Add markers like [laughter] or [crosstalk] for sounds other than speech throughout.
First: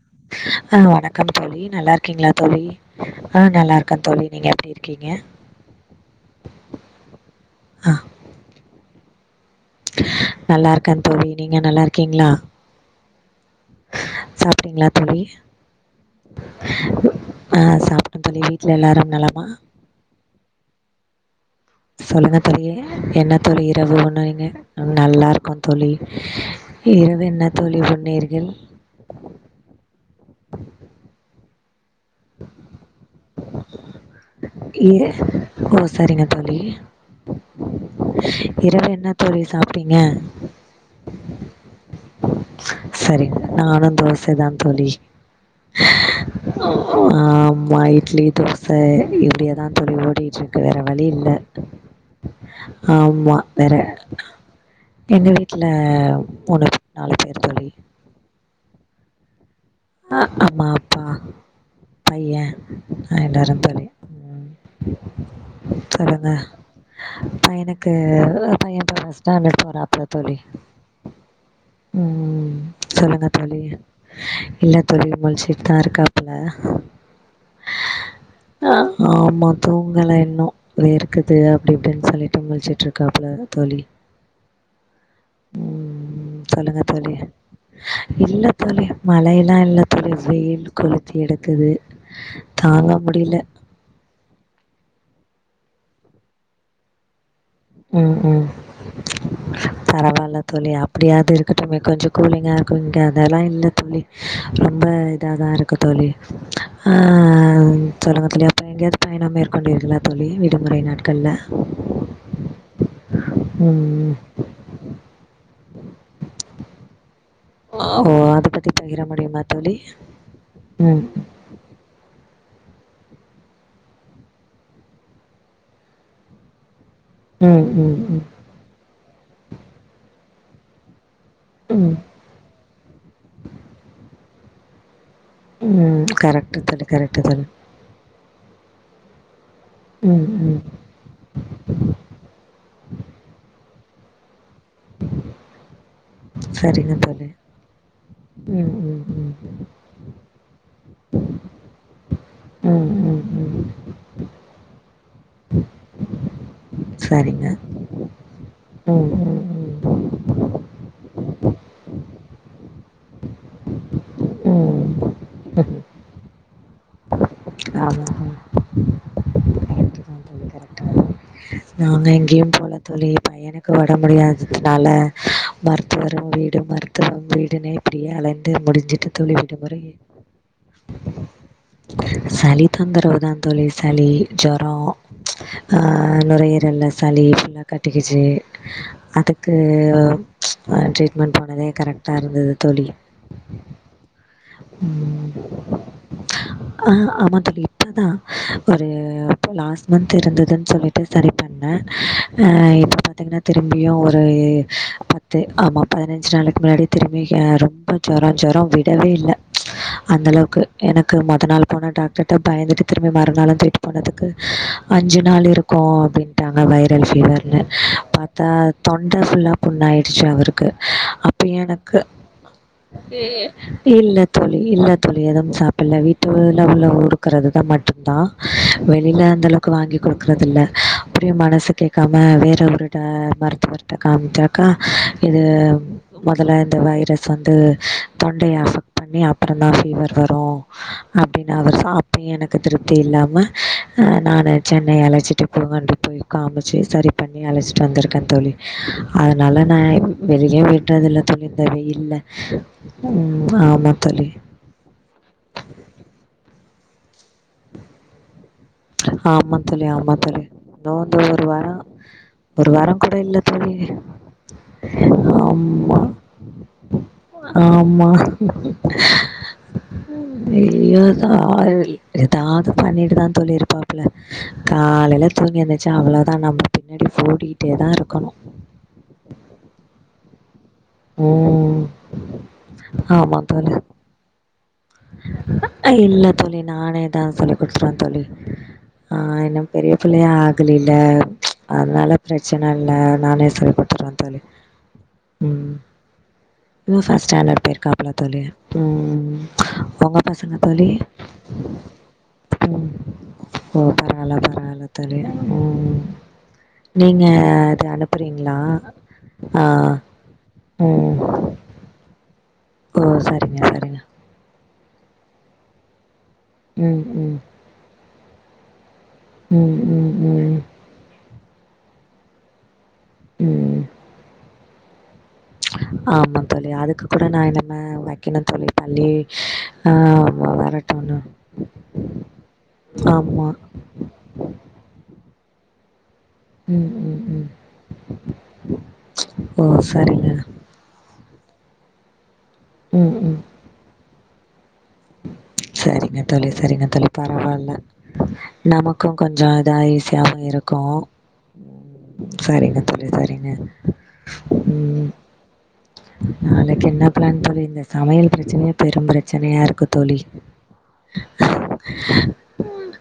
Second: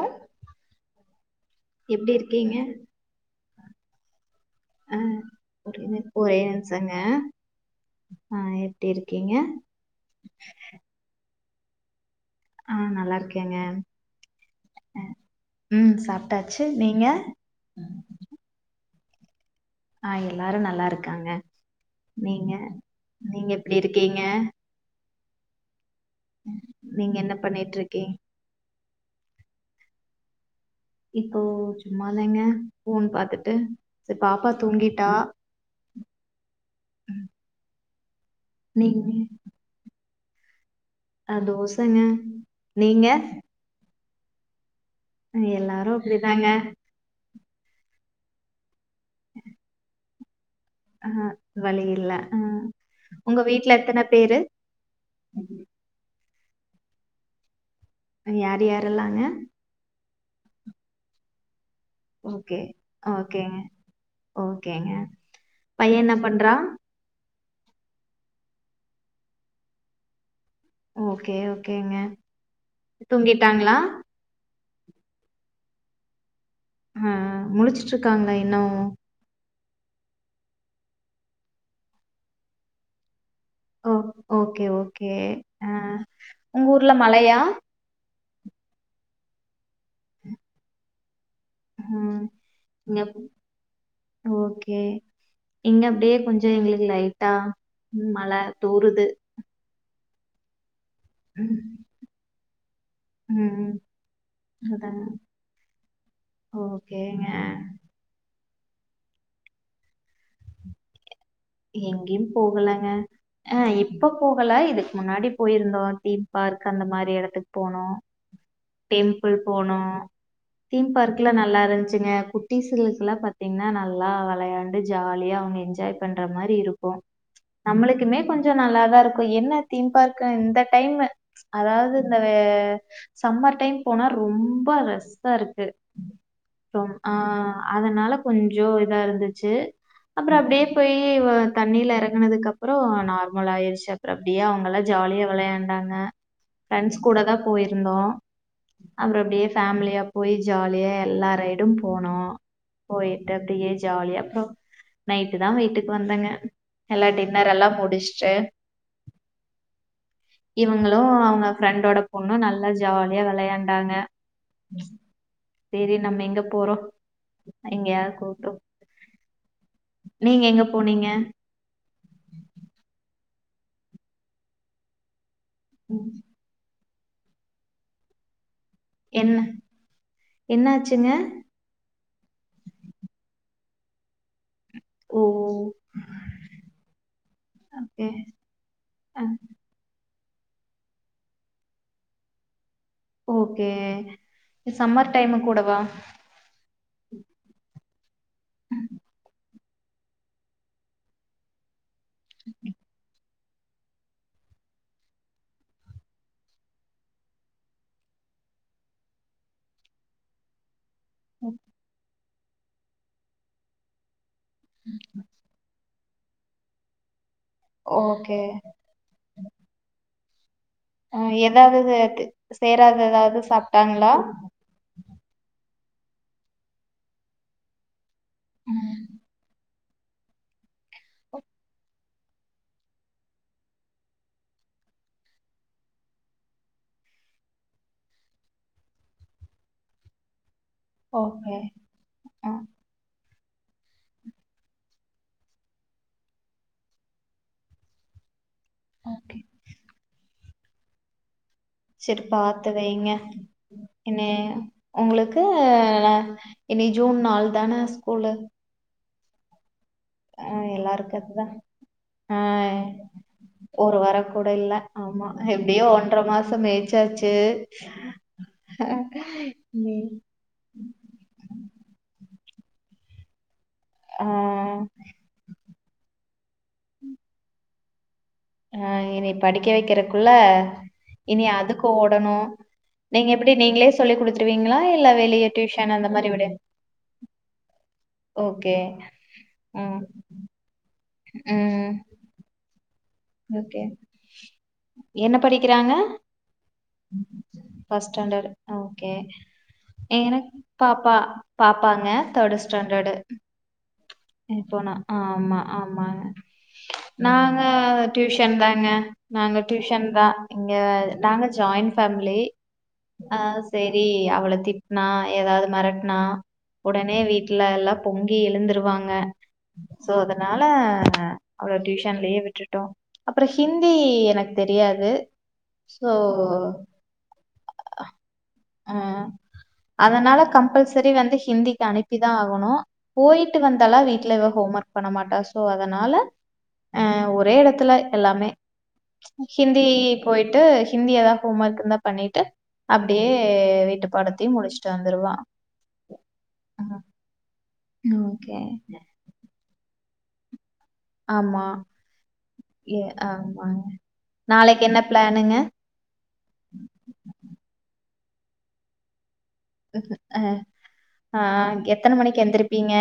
அ ஆஹ் வணக்கம் தோழி நல்லா எப்டி இருக்கீங்களா இருக்கீங்க தோழி ஆஹ் நல்லா இருக்க தோழி நீங்க எப்டி இருக்கீங்க? அஹ்ரியனு போச்சாங்க ஆ ஆஹ் டி இருக்கீங்க நல்லா இருக்க தோழி நீங்க நல்லா இருக்கீங்களா ஆ நல்லா இருக்கேங்க சாப்டிங்களா தோழி ம் சாப்ட்டாச்சு நீங்க ஆஹ் சாப்பிட்டோ தோழி வீட்டுல எல்லாரு நலமா ஆஹ் எல்லாரும் நல்லா இருக்காங்க சொல்லுங்க நீங்க தோழி என்ன நீங்க தோழி எப்டி இரவு இருக்கீங்க உணவுனு நல்லாருக் கோ தோழி நீங்க இரவு என்ன தோழி பண்ணிட்ருக்கீங் உண்ணீர்கள் ஓ சும்மா இல்லங்க ஃபோன் பாத்துட்டு செரி பாப்பா இ தூங்கிட்டா ஓ சரிங்க தோழி இரவு நீங்க என்ன தோழி சாப்டீங்க ஆ தோசங்க நீங்க சரி நானும் தோச சர்த்த தோழி எல்லாரு அப்படிதாங்க மா இட்லி தோஸ் ச இப்டியே தா துடி ஓடி வேற வழி ஆ இல்ல வழி இல்ல ஆ ஆமா உங்க வேற வீட்ல எத்தன பேரு எங்க வீட்டுல உனக் நாலு பேர் தோழி யார் யாரெல்லாங்க ஆஹ் அம்மா அப்பா பைய ஓகே அ எல்லாரு ஓகேங்க தோழி ஓகேங்க பையன் என்ன பண்றா எனக்கு பைய [unintelligible] ஃபஸ்ட் ஸ்டாண்டடு போற அப்புற தோழி ஓகே ஓகேங்க ம் தூங்கிட்டாங்ளா பெருயவ மூழிச்சிட்டு தா இருக்காப்ல ஆ முழிச்சுட்டு இருக்காங்களா இன்னும்? அஹ் ஆமா தூங்கல என் நோ இருக்குது அப்டி இப்டின்னு சொல்லிட்டு முழ்சுட்ருக்காப்புல ஓ ஓகே ஓகே அஹ் ம் உங்க ஊர்ல மழையா இல்லத்தோழி மழையெல்லாம் இல்லத்தோழி வெயில் குளி தி எடுக்குது ம். தாங்க இங்க முடியல ஓகே. இங்க அப்டியே கொஞ்ச எங்ளுக்கு லை ட்டா உ ம் மழ ம் தூறுது பரவால்ல தோழி அப் அப்டியாது ம். இருக்கட்டுமே கொஞ்ச கூலிங்கா இங்க அதெல்லா இல்ல ம், தோழி ரொம்ப அதாங்க. இதா தான் இருக்கு தோழி ஆ ஓகேங்க. சொல்லுங்க தோழி அப் இப்ப எங்யாது பயணம் மேற்கொண்டீர்களா தோழி விடுமுறை நாட் கல்லா எங்கேயும் போகலங்க ஆ இப்ப போகல இதுக்கு முன்னாடி போய் [unintelligible] இருந்தோ தீம் பார்க் அந்த மாரி இடத் துக் போனோ ஓ அத பத்தி பகிர டெம்பிள் முடியுமா தோழி போனோ தீம் ம் பார்க்லா நல்லா இருந்துச்சுங்க குட் டீசலுக்கெல்லா பாத்தீங்ன்னா நல்லா விளையாண்டு ஜாலியா அவுங்க என்ஜாய் பண்ற மாரி இருக் கு ம் ம் நம்மளுக்குமே ம் கொஞ்சோ நல்லாத இருக்கு என்ன தீம் பார்க் க இந்த டைம்மு அதாவது ம் இந்த வே சம்மர் டைம் போனா ரொம்ப ரெஸ் உம் கரெக்ட் தோழி கரெக்ட் தோழி அதனால கொஞ்சோ இதா இருந்துச் சு ம் அப்புறோ ம் அப்டியே [unintelligible] தண்ணில இறங்கனதுக்கு அப்புறோ நார்மல் ஆயிருச்சு அப்புறோ அப்டியே அவங்கள்ளா ஜாலியா விளையாண்டாங் க சரிங்க பிரண்ட்ஸ் கூட தோழி தா போயிருந்தோ ம் ம் அது ம் அப்டியே ஃபேமிலியா போய் ஜாலியா எல்லா ரைடும் போனோ ம் ம் போயிட்டு ம் அப்டியே ஜாலியா நைட் தா வீட்டுக்கு வந்தங்க எல்லா டின்னர் எல்லா முடிச்சுட்டு ம்ம் உம் இவுங்களு அவங்க ஃப்ரெண்டோட பொண்ணு நல்லா ஜாலியா விளையாண்டாங்க ம் சேரி நம்ம எங்க போறோ ஆமா எங்கயாது ஆமா கூட்டும் அதுதா நீங்க தோழி எங்க கரெக்டா போனீங்க நாங்க எங்கேயு போல தோழி பையனுக்கு உடம்பு முடியாததுனால ம், மருத்துவரும் வீடும் மரு [unintelligible] வீடுனு இப்டியே அழ டு முடிஞ்சுட்டு தோழி என்ன இந்த முறையு என்னாச்சுங்க சளி தொந்தரவு தா தோழி சளி ஜொரோம் ஓ ச் ஆ நுரையீரல்ல சளி ஃபுல்லா ஓகே கட்டிகிச்சு அதுக்கு ம் ச் ஆஹ் ட்ரீட்மெண்ட் போனதே கரெக்டா இருந்தது தோழி ஓகே இ சம்மர் ம் டைம் கூடவா ஆ ஆமா தோழி இப்பதா ஒரு இப்போ லாஸ் முத்து இருந்ததுன் சொல்லிட் சரி பண்ணே ஆஹ் இப்ப பாத்தீங்ன்னா திரும்பியும் ஒரு பத்து ஆமாம் பதினஞ்சு நாளுக்கு முன்னாடி திரும்பி ரொம்ப ஜொரம் ஜொரம் விடவே இல்ல அந்தளவுக்கு எனக்கு மொத நாள் போன டாக்டர் டப்பயந்துட்டு திரும்ப மறுநாள்ல திருப்பி தந்ததற்கு அஞ்சு நாள் இருக்கு மோதிட்டாங்க வைரல் ஃபீவர் ஓகே பாத்தா தொண்ட புல்லா புண்ணாயி தாவ [unintelligible] க்கு அப்பியு ஏதாவது எனக்கு தி- சேராத ஏதாவது சாப்பிட்டாங்களா இல்ல தோழி இல்ல தோழி எதும் சா பில்ல வீட்டுல் உள்ள உருக்கறது தா மட்டுந் தா வெளில அந்தள க வாங்கி குடுக் ட்னதுல்ல அப்டியு மனசு கேக்காம வேற ஒரு டா மருத்துவர்ட்ட காமிச்சாக்கா இது மொதல்ல இந்த வைரஸ் வந்து தொண்டைய அஃபெக்ட் பண்ணி அப்பறந்தா ஃபீவர் வரு அப்டின் ஓகே அவர் ச அப்பியு ஆ எனக்கு திருப்தி இல்லாம அ நானு சென்னை அழை வச்சுட்டு கொடுங்காண்டு போய் காமிச்சு சரி பண்ணி அழைச்சிட்டு வந்திருக்கேன் தோழி ஓகே அதனால நா வெளிலியே விட்றதில்ல தோழி இந்த வெயில்ல சரி பாத்து வைங்க ம் ஆமா என்ன தோழி உங்களுக்கு இனி ஜூன் நாள் தான ஸ்கூலு ஆம ஆமா தோழி ஆ இங்கே எல்லாருக்கு வந்து அதுதா ஒரு வாரம் ஆ ஒரு வாரம் கூட இல்ல தோழி ஒரு வார கூட இல்ல ஆமா எப்டியோ ஆமா ஒன்ற மாசோ மேய்ச்சாச்சு ஆமா நீ ஐயோ தாது பண்ணிட்டு தா தோழி இரு பாப்ள ஆ காலைல தூங்கி எந் ச அவ்லாதா நம் பின்னாடி ஃபோடிகிட்டேதா இரு க்கணு அ இனி படிக்க வெக்கறக்குள்ள இனி ம் அதுக்கு ஓடணு நீங்க எப்டி நீங்ளே சொல்லி குடுத்துருவீ அ இல்ல தோழி நானே தா சொல்லி குடுத்துருவே தோழி ஓகே ஆஹ் இன்னும் பெரிய ம் பிள்ளை ஆகலில்ல ம் அதுனால பிரச்சன இல்ல நானே சொல்லி ஓகே குடுத்துருவே தோழி என்ன ம் படிக்கிறாங்க யூஸா ஸாண்டர்ட் ஃபர்ஸ்ட் போயிருக்காப்பள தோழி ஸ்டாண்டர்ட் ஓகே உம் எனக்கு பாப்பா பாப்பாங்க தேர்டு ம் ஸ்டாண்டர்டு ஓ பரவால்ல பரவால்ல இப்பனா தோழி ஆமா ம் ஆமாங்க நீங்க நாங்க இது டியூஷன் தாங்க அனுப்புறீங்களா நாங்க ஆ டியூஷன் தான் இங்க ம் நாங்க ஜாயின் ஃபேமிலி ஓ செரிங்க செரிங்க திட்டுனா ஏதாவது மிரட்டனா ம் உடனே ம் வீட்ல எல்லாம் பொங்கி எழுந்துருவாங்க ம் அஹ் ம் சோ ம் அதனால அவள டியூஷன்லயே விட்டுட்டோம் அப்பறம் ம் ஹிந்தி எனக்கு தெரியாது ஸோ ஆமா தோழி அதுக்கு கூட நான் என்னமே வைக்கணும்னு சொல்லி பள்ளி ஆ அதனால கம்பல்சரி வரட்டும் வந்து ஹிந்திக்கு அனுப்பிதா ஆகணு ஆமா போயிட்டு வந்தாலா வீட்ல ஹோம் ஒர்க் பண்ண மாட்டா சோ அதனால ம் அ ம் ம் ஒரே இடத்துல எல்லாமே ஓ ஹிந்தி சரிங்க போயிட்டு ஹிந்தியதா ஹோம் ஒர்க் இருந்தா பண்ணிட்டு அப்டியே வீட்டு பாடத்த தி முடுச்சுட் செரிங்க தோழி செரிங்க தோழி பரவால்ல ஓகே நமக்கும் கொஞ்ச இதாயி ஈசியாவும் இருக் ஆமா செரிங்க எ தோழி செரிங்க ஆமாங்க நாளைக்கு என்ன ம் பிளானுங்க நாளைக்கு என்ன பிளான் பண்ணியிருந்தேன் சமையல் பிரச்சனையை பெரும் பிரச் பிரச்சனையா இருக்கு தோழி ஆ எத்தன [unintelligible] மணிக்கு எந்திரிப்பீங்க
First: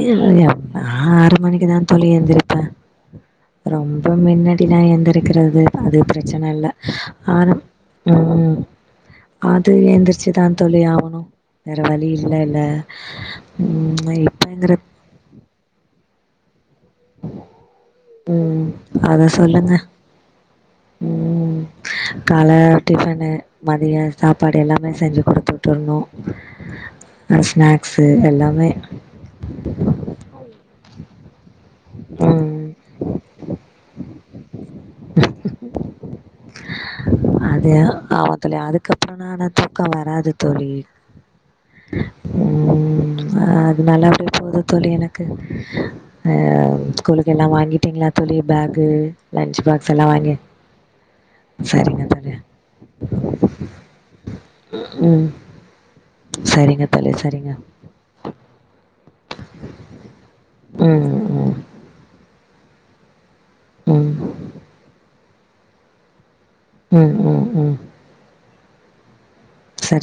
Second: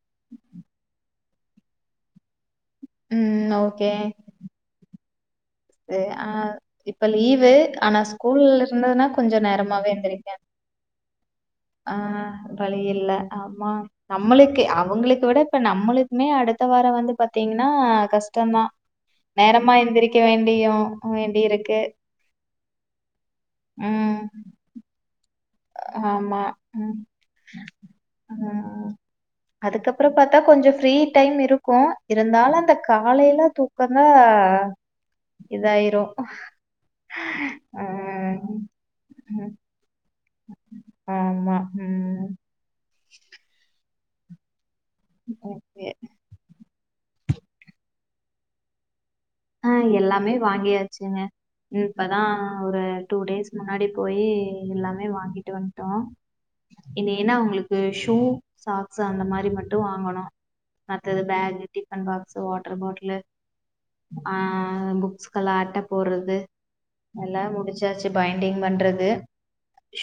எட்டு மணிக்கு தான் தோழி எழுந்திருப்பேன் ம் ஓகே ரொம்ப முன்னாடி நான் எந்திரிக இருக்கிறது அது பிரச்சனை இல்லை லீக் ஆனா ஸ்கூல்ல இருந்ததுன்னா கொஞ்சம் அது நேரமாவே எந்திருக்பேன் எந்திரிச்சுதா தோழி ஆவணு வேற ஆ வழி இல்லல்ல வழி இல்ல ஆமா ம் நம்மளுக்கு இப்பங்கிற அவங்களுக்கு விட இப்ப நம்மளுக்குமே அடுத் அடுத்த வாரம் வந்து பாத்தீங்கன்னா கஷ்டம்தா ம் அத நேரமா சொல்லுங்க எந்திரிக்க வேண் ம் கால டிஃபனு மதியம் ம் சாப்பாடு எல்லாமே செஞ்சு குடுத்து விட்டுர்ணு ஆமா உம் ஸ்நாக்ஸு எல்லாமே ம் அதுக்கப்பொற பார்த்தா கொஞ்ச ப்ரீ டைம் இருக்கு ம் இருந்தாலு அந்த காலைல தூக்கந்தா இதாயிரும் அது ஆமா ஹம் தோழி அதுக்கப்புறனா ஆனா தூக்க வராது தோழி ம். ம் அதுனால இருந்து தோழி எனக்கு ஓகே. ஹ்ம் ஸ்கூலுக்கு எல்லா வாங்கிட்டீங்களா தோழி பேக்கு அஹ் எல்லாமே வாங்கியாச்சுங்க சரிங்க இப்பதா தோழி ஒரு டூ டேஸ் முன்னாடி போயி எல்லாமே ம் வாங்கிட்டு வன்ட்டோம் சரிங்க தோழி இனி என்னா சரிங்க அவங்களுக்கு ஷூ சாக்ஸ் சு அந்த மாரி மட்டு வாங்கணும் ம் மற்றது ம் bag tiffin box water bottle இல்ல ம் ஆ புக்ஸ் களா அட்ட போடறது ம் எல்லா ம் ம் முடிச்சாச்சு பய அப்டின் பண்றது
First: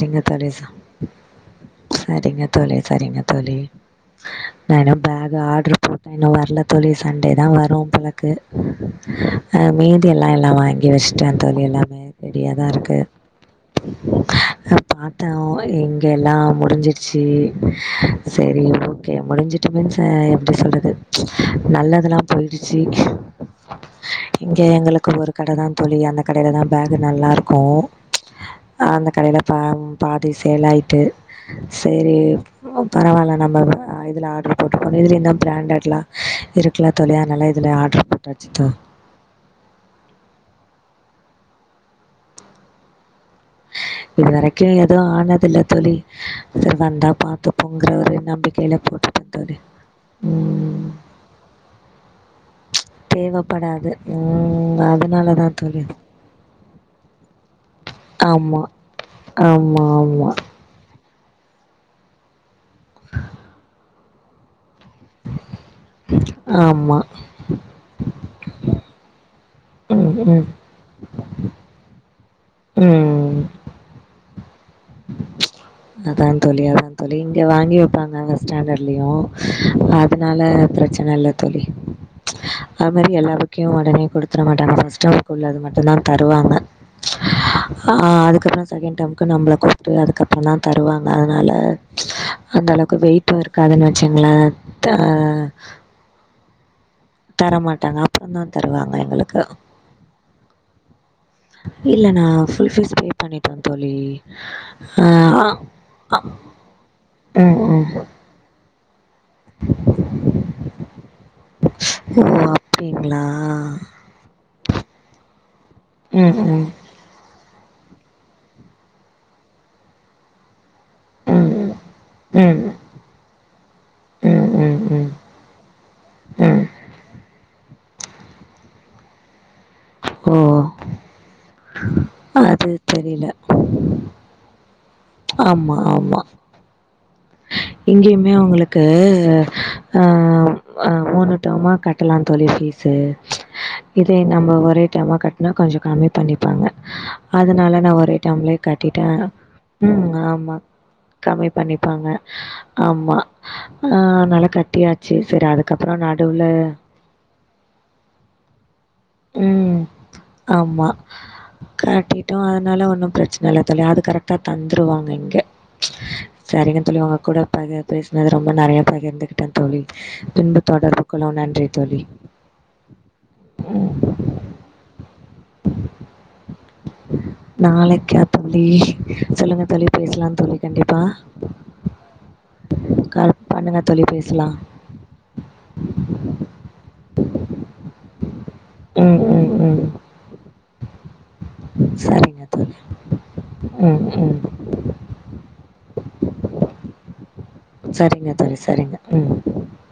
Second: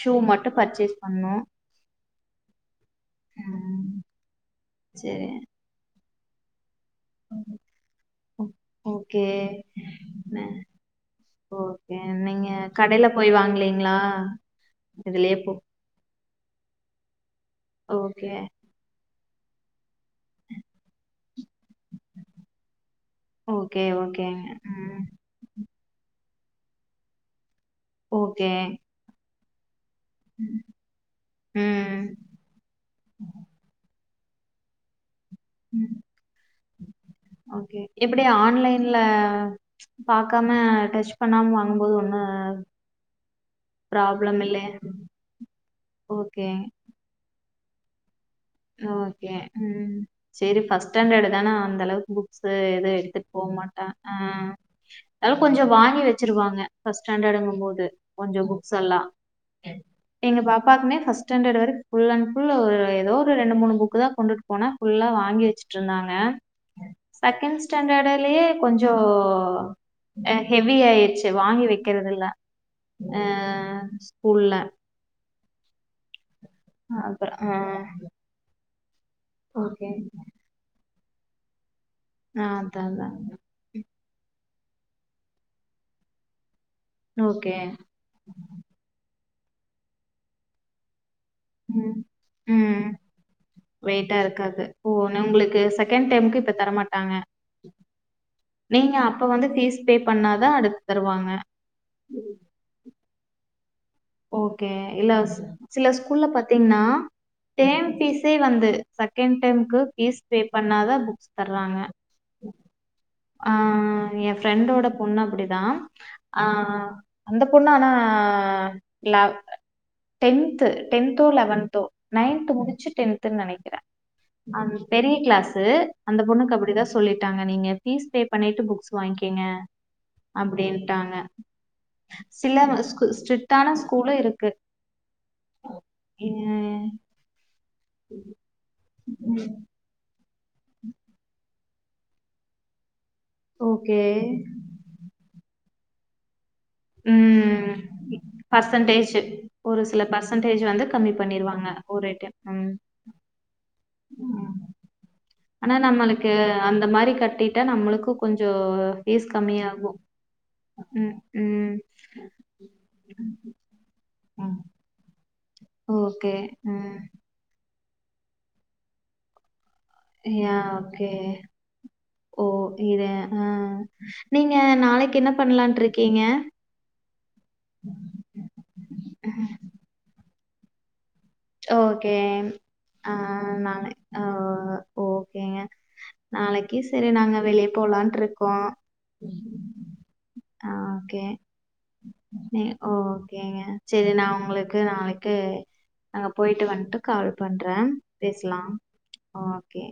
ஷூ தோழி மட்டு பர்ச்சேஸ் பண்ணோ சரிங்க தோழி சரிங்க தோழி ம் நானே சரி பேக் ஆர்டரு போட்டு இன்னு வர்ல தோழி சண்டேதா வரு போலருக்கு ஓகே அஹ் மீதி எல்லாம் எல்லா வாங்கி வச்டேன் தோழி ஓகே எல்லாமே நீங்க ரெடியாதா இருக்கு கடையில போய் வாங்கலீங்களா பார்த்தே இதுலயே போ இங்க எல்லாம் முடிஞ்ருச்சு ஓகே சரி ஓகே முடிஞ்சட்டு [unintelligible] எ எப்படி சொல்றது நல்லதல்லா போயிடுச்சு ஓகே ஓகேங்க இங்க ம் எங்களுக்கு ஒரு கடைதா தோழி அந்த கடையிலதா பேக் நல்லாயிருக் கும் ஓகே அந்த கடையில பாம் பாதி சேலாயிட்டு சேரி ம் பரவாயில்ல நம்ம இதுல ஆர்டர் போட்டுருக மீதி எல்லாம் பிராண்டட்லா இருக்குல தோழி அதுனால இதுல ஓகே. ஆர்ட்ரு எப்படி போட்டச்சு தோ ஆன்லைன்ல பாக்காம டச் பண்ணாம வாங்கும்போது ஒண்ணு இது வரைக்கும் எதுவும் ஆனதில்ல தோழி ஓகே, சரி வந்தா பார்ப்போம் போங்கிறவரை நம் ஓகே உம் சரி ம் ஃபர்ஸ்ட் ஸ்டாண்டர்டு தானே அந்த அளவுக்கு புக்ஸ் எதுவும் எடுத்துட்டு போக தேவப்படாது மாட்டான் ஹ ம் அத அதனால தா கொஞ்சொ தோழி வாங்கி வச்சிருவாங்க ஃபர்ஸ்ஸாண்டங்க போது கொஞ்சம் ஆமா புக்ஸ்லாம் ஆமா ஆமா எங்க பாப்பாக்குனே பஸ்ட் ஃபர்ஸ்ட்ஸ்டேண்டர் வரை ஃபுல் அண்ட்ஃபுல் ஒரு ஏதோ ரெண்டு மூணு புக்கு தான் கொண்டுட்டு போன ஃபுல்லா வாங்கி வச்சுட்டு இருந்தாங்க ஆமா செகண்ட் ஸ்டாண்டர்டு, யே கொஞ்சம் ம் அ ம் ஹெவி ஆயிருச்சு வாங்கி வைக்கிறது இல்ல ம்ம்ம் உள்ள அதான் சொல்லிய தான் சொி அப்றோ இங்க ஆ வாங்கிவைப்பாங்க ஸ்டாண்ட் ஓகே அதனால பிரச்சனை நல்லத்தோழி ஆ அதா அது அதா மாதிரி எல்லாபுக்கையும் உடனே கொடுத்து தர மாட்டாங்க ஃபஸ்ட் டேர்ம்க்கு உள்ள அது மட்டும் தான் தருவாங்க ஓகே ஆஹ் அதுக்கப்புறம் செகண்ட் டேர்ம் நம்மளை கூப்ட்டு அதுக்கப்புற தான் தருவா அதனால ம் அந்த ம் அளவுக்கு வெயிட்டும் இரு வெயிட்டா இருக்காது ஓ உங்களுக்கு செகண்ட் டேர்ம் இப்ப தரமாட் தரமாட்டாங்க அப்புறந்தா நீங்க அப்ப வந்து ஃபீஸ் பே பண்ணாதா அடுத்து தருவாங்க இல்ல நான் ஃபுல் ஃபீஸ் பே பண்ணிட்டேன் தோழி ஓகே ஆ இல்ல சில ஸ்கூல்ல பாத்தீங்கன்னா ம் டேம் ம் ஃபீஸே வந்து செகன்ட் டேம்க்கு ஃபீஸ் பே பண்ணாதா புக்ஸ் தர்றாங்க ஓ அப்டிங்களா அ என் ஃப்ரெண்டோ த பொண்ணு அப்படிதா ம் ஆ ம் அந்த உன்னு ஆனா இல்லா டென்த்து டென்த்தோ ம் லேவெந்தோ நைந்த் ம் முடிச்சு டென்த்னு நினைக்கிற ம் ம் ம் பெரிய க்ளாசு அந்த பொண்ணுக்கு ம் அப்படிதா சொல்லலிட்டாங்க நீங்க ஃபீஸ் பே பண்ணிட்டு புக்ஸ் வாங்கிக்கங்க ஓ அப்படின்ட்டாங்க சில அது ஸ்கு தெரில ஸ்ட்ரீடான க்கு ஆமா ஆமா எங்கேயுமே அவங்களுக்கு அஹ் ஆஹ ஓணட்டோமா கட்டலான் தோழி ஃபீஸு ப்ச் ஓகே இதே நம்ம ஒரே டெர்ம்மா கட்னா கொஞ்சோ கம்மி பண்ணி ப்பாங்க அதனால நா ஒரே டெர்ம்லயே கட்டிட்டே பர்சன்டேஜ் ஒரு சில ம் ஆமா பர்சன்டேஜ் வந்து கம்மி பண்ணிடுவாங்க பண்ணி பாங்க ஒரு டைம் ஆமா ஆஹ் நல்லா கட்டியாச்சு சரி ஆனா அதுக்கப்புறம் நம்மளுக்கு நடுவுல அந்த மாதிரி கட்டிட்டா நம்மளுக்கும் கொஞ்சம் ஃபீஸ் ம் கம்மியாகும் ஆமா ம் ம் கட்டிட்டோ அதனால ஒன்னும் பிரச்சன இல்ல தோழி அது கரெக்டா தந்துருவாங்க இங்க ஓகே [unintelligible] ம் தோழி உங்க கூட பகர் பேசினது ரொம்ப நெறயா பகர்ந்துக்கிட்டேன் தோழி யா பின்பு தொடர்பு ஓகே கொள்ளோ நன்றி தோழி ஓ இ ஆஹ் நீங்க நாளைக்கு என்ன பண்ணலான்ட்டு இருக்கீங்க நாளைக்கா தோழி சொல்லுங்க தோழி பேசலா தோழி கண்டிப்பா ஓகே கால் ஆஹ் பண்ணுங்க நாளை தோழி பேசலா ஆஹ் ஓகேங்க நாளைக்கு செரி நாங்க வெளிய போலான்ட்டு இருக்கோ ம் ம் ம் ஹ ஓகே சரிங்க தோழி ஹ் ஓகேங்க ம் சரி நா ம் உங்களுக்கு நாளைக்கு நாங்க போயிட்டு வந்ட்டு கால் பண்றேன் சரிங்க தோழி பேசலாம் சரிங்க ம் ஓகே